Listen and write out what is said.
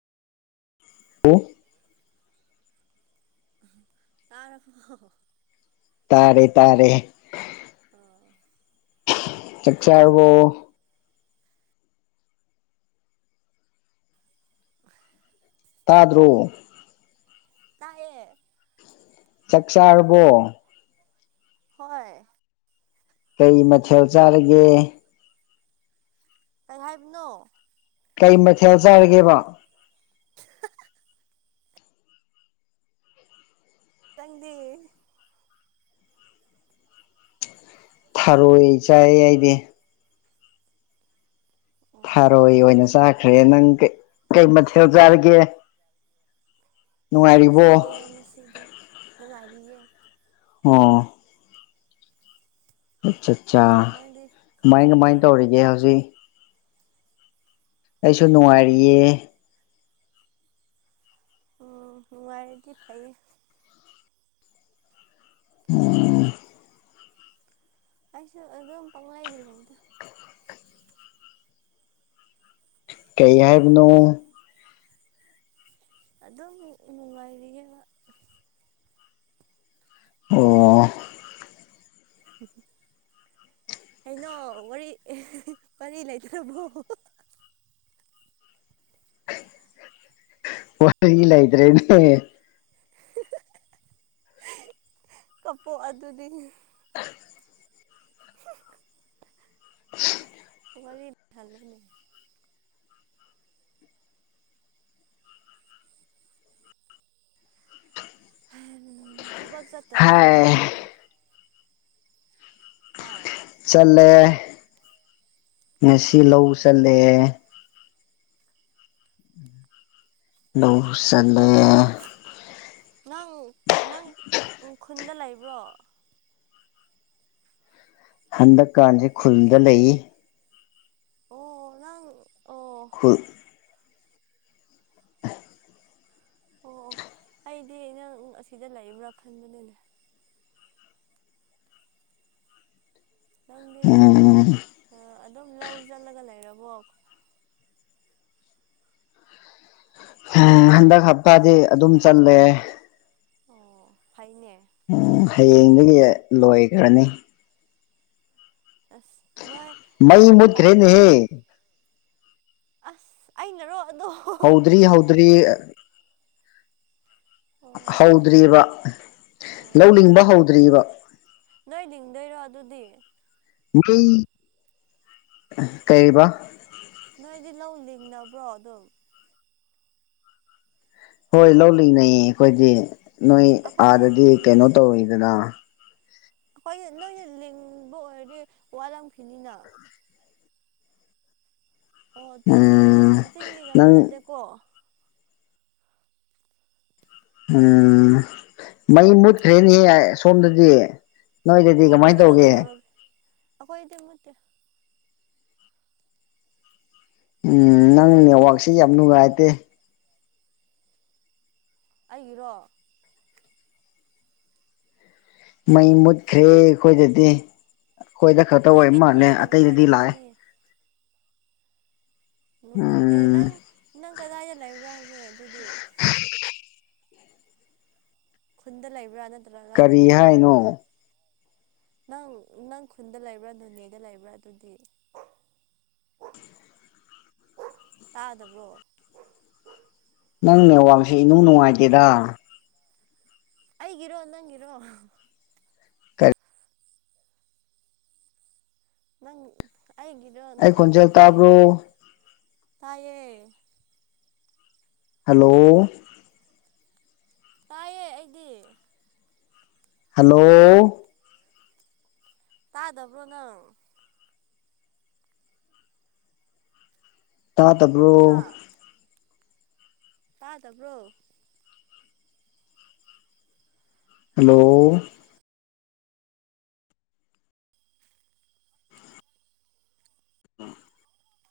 ꯂꯣ ꯇꯥꯔꯕꯣ ꯇꯥꯔꯦ ꯇꯥꯔꯦ ꯑꯣ ꯆꯛ ꯆꯥꯔꯕꯣ ꯇꯥꯗ꯭ꯔꯣ ꯇꯥꯏꯌꯦ ꯆꯥꯛ ꯆꯥꯥꯔꯕꯣ ꯍꯣꯏ ꯀꯩ ꯃꯊꯦꯜ ꯆꯥꯔꯒꯦ ꯀꯩ ꯍꯥꯏꯕꯅꯣ ꯀꯩ ꯃꯊꯦꯜ ꯆꯥꯔꯒꯦꯕ ꯅꯪꯗꯤ ꯊꯥꯔꯣꯏ ꯆꯥꯏ ꯑꯩꯗꯤ ꯑꯣ ꯊꯥꯔꯣꯏ ꯑꯣꯏꯅ ꯆꯥꯈ꯭ꯔꯦ ꯅꯪ ꯀꯩ ꯃꯊꯦꯜ ꯆꯥꯔꯒꯦ ꯌꯦꯟ ꯅꯨꯡꯉꯥꯏꯔꯤꯕꯣ ꯆꯥꯏꯌꯦ ꯉꯁꯤꯗꯤ ꯅꯨꯡꯉꯥꯏꯔꯤꯌꯦ ꯑꯣꯥ ꯑꯠꯆꯥ ꯆꯥ ꯅꯪꯗꯤ ꯀꯃꯥꯏ ꯀꯃꯥꯏ ꯅꯪꯗꯤ ꯇꯧꯔꯤꯒꯦ ꯍꯧꯖꯤꯛ ꯑꯩꯁꯨ ꯅꯨꯡꯉꯥꯏꯔꯤꯌꯦ ꯎꯝ ꯅꯨꯡꯉꯥꯢꯔꯗꯤ ꯐꯩꯌꯦ ꯎꯝ ꯑꯩꯁꯨ ꯑꯗꯨꯝ ꯄꯪꯂꯩꯗ ꯂꯩꯗ ꯀꯩ ꯍꯥꯏꯕꯅꯣ ꯑꯗꯝ ꯅꯨꯡꯉꯥꯏꯔꯤꯌꯦꯕ ꯑꯣ [inaudible] ꯀꯩꯅꯣ ꯋꯥꯔꯤ ꯄ ꯂꯩꯇ꯭ꯔꯕꯣ ꯋꯥ ꯏꯂꯗ꯭ꯔꯦꯅꯦ ꯀꯄꯣ ꯑꯗꯨꯗꯤ ꯄ ꯄꯨꯋꯥ ꯊꯜꯃꯅꯦ ꯊꯕꯛ ꯆꯠꯇꯕ꯭ꯔꯣ ꯍꯥꯏ ꯅꯪꯗꯤ ꯑ ꯆꯠꯂꯦ ꯉꯁꯤꯂ ꯑꯣ ꯆꯠꯂꯦ ꯂꯁꯂꯦ ꯅꯪ ꯅꯪ ꯈꯨꯟꯗ ꯂꯩꯕ꯭ꯔꯣ ꯍꯟꯗꯛꯀꯥꯟꯁꯤꯦ ꯈꯨꯜꯗ ꯂꯩꯌꯦ ꯑꯣ ꯅꯪ ꯑꯣ ꯑꯣ ꯈꯨꯠ ꯑꯣ ꯑꯣ ꯑꯩꯗꯤ ꯑ ꯅꯪ ꯑꯁꯤꯗ ꯂꯩꯕ꯭ꯔꯥ ꯈꯟꯕꯅꯤꯅꯦ ꯅꯪꯗꯤ ꯎꯝ ꯑꯗꯨꯝ ꯂꯧꯁꯤꯜꯂꯒ ꯂꯩꯔꯕꯣ ꯍꯥ ꯍꯟꯗꯛ ꯍꯞꯇꯥꯗꯤ ꯑꯗꯨꯝ ꯆꯠꯂꯦ ꯑꯣ ꯐꯥꯏꯅꯦ ꯎꯝ ꯍꯌꯦꯡꯗꯒꯤ ꯂꯣꯏꯈ꯭ꯔꯅꯤ ꯑꯁ ꯅꯣꯏ ꯃꯩ ꯂꯧ ꯐꯥꯎ ꯃꯨꯠꯈ꯭ꯔꯦꯅꯦꯍꯦ ꯑꯁ ꯑꯩꯅꯔꯣ ꯑꯗꯣ ꯑꯣ ꯍꯥꯎꯗ꯭ꯔꯤ ꯍꯥꯎꯗ꯭ꯔꯤ ꯍꯧꯗ꯭ꯔꯤꯕꯑꯔꯤꯕ ꯑꯣ ꯂꯧꯅꯤꯡꯡꯕ ꯍꯧꯗ꯭ꯑꯔꯤꯕ ꯅꯣꯏ ꯂꯤꯡꯗꯣꯏꯔꯣ ꯑꯗꯨꯗꯤ ꯃꯤ ꯀꯩꯔꯤꯕ ꯅꯣꯏꯗꯤ ꯂꯧ ꯂꯤꯡꯅꯕ꯭ꯔꯣ ꯑꯗꯨꯝ ꯍꯣꯏ ꯂꯧꯜꯂꯤꯅꯦꯩꯌꯦ ꯑꯩꯈꯣꯏꯗꯤ ꯅꯣꯏ ꯑꯩꯈꯣꯏꯗꯤ ꯑꯥꯗꯗꯤ ꯀꯩꯅꯣ ꯇꯧꯔꯤꯗꯅ ꯑꯩꯈꯣꯏ ꯅꯣꯏꯅ ꯂꯤꯡꯕ ꯑꯣꯏꯔꯗꯤ ꯋꯥꯔꯝꯈꯤꯅꯤꯅ ꯑꯣ ꯆꯤꯡꯒꯤ ꯎꯝ ꯆꯤꯡꯒꯤ ꯅꯪ ꯀꯃꯥꯟꯅꯗꯦꯀꯣ ꯎꯝ ꯃꯩ ꯃꯨꯠꯈ꯭ꯔꯦꯅꯦꯍꯦ ꯁꯣꯝꯗꯗꯤ ꯅꯣꯏꯗꯗꯤ ꯀꯃꯥꯏꯅ ꯇꯧꯒꯦ ꯑꯩꯈꯣꯏꯗꯤꯦꯝꯃꯠꯇ ꯎꯝ ꯅꯪ ꯃꯣꯠꯇꯦꯕ ꯅꯦꯠꯋꯔꯥꯛꯁꯤꯦ ꯌꯥꯝ ꯅꯨꯡꯉꯥꯏꯇꯦ ꯑꯩꯒꯤꯔꯣ ꯃ ꯃ ꯈ꯭ꯔꯦꯈꯣꯖꯗꯤ ꯑꯩꯈꯣꯏꯗ ꯈꯔꯛꯇ ꯑꯣꯏ ꯅꯪꯒꯤ ꯃꯥꯜꯂꯦ ꯅꯨꯡꯉꯥꯏꯇꯕ ꯑꯇꯩꯗꯗꯤ ꯂꯥꯛꯑꯦ ꯑꯣꯏꯔꯝꯒꯅꯤ ꯑꯦ ꯎꯝ ꯅꯪ ꯅꯪ ꯀꯗꯥꯏꯗ ꯂꯩꯕ꯭ꯔꯥ ꯍꯧꯖꯤꯦ ꯑꯗꯨꯗꯤ ꯈꯨꯟꯗ ꯂꯩꯕ꯭ꯔꯥꯅ ꯀꯔꯤ ꯍꯥꯏꯅꯣ ꯅꯪ ꯅꯪ ꯈꯨꯟꯗ ꯂꯩꯕ꯭ꯔꯥ ꯅꯣꯅꯦꯗ ꯂꯩꯕ꯭ꯔꯥ ꯑꯗꯨꯗꯤ [unintelligible] [inaudible] ꯇꯥꯗꯕ꯭ꯔꯣ ꯅꯪꯅꯦ ꯋꯥꯡꯁꯤ ꯏꯅꯨ ꯅꯨꯡꯉꯥꯏꯇꯦꯗ ꯑꯩꯒꯤꯔꯣ ꯅꯪꯒꯤꯔꯣ ꯀꯔꯤ ꯅꯪ ꯑꯩꯒꯤꯗꯣ ꯑꯩ ꯈꯣꯟꯖꯦꯜ ꯅꯨꯡꯉꯥꯏꯇ꯭ꯔꯤꯁꯦ ꯇꯥꯕ꯭ꯔꯣ ꯇꯥꯏꯌꯦ ꯍꯂꯣ ꯇꯥꯏꯑꯦ ꯑꯩꯗꯤ ꯍꯂꯣ ꯇꯥꯗꯕ꯭ꯔꯣ ꯅꯪ ꯇꯥꯗꯕ꯭ꯔꯣ ꯇꯥ ꯇꯕ꯭ꯔꯣ ꯍꯜꯂꯣ ꯎꯝ [unintelligible] [inaudible]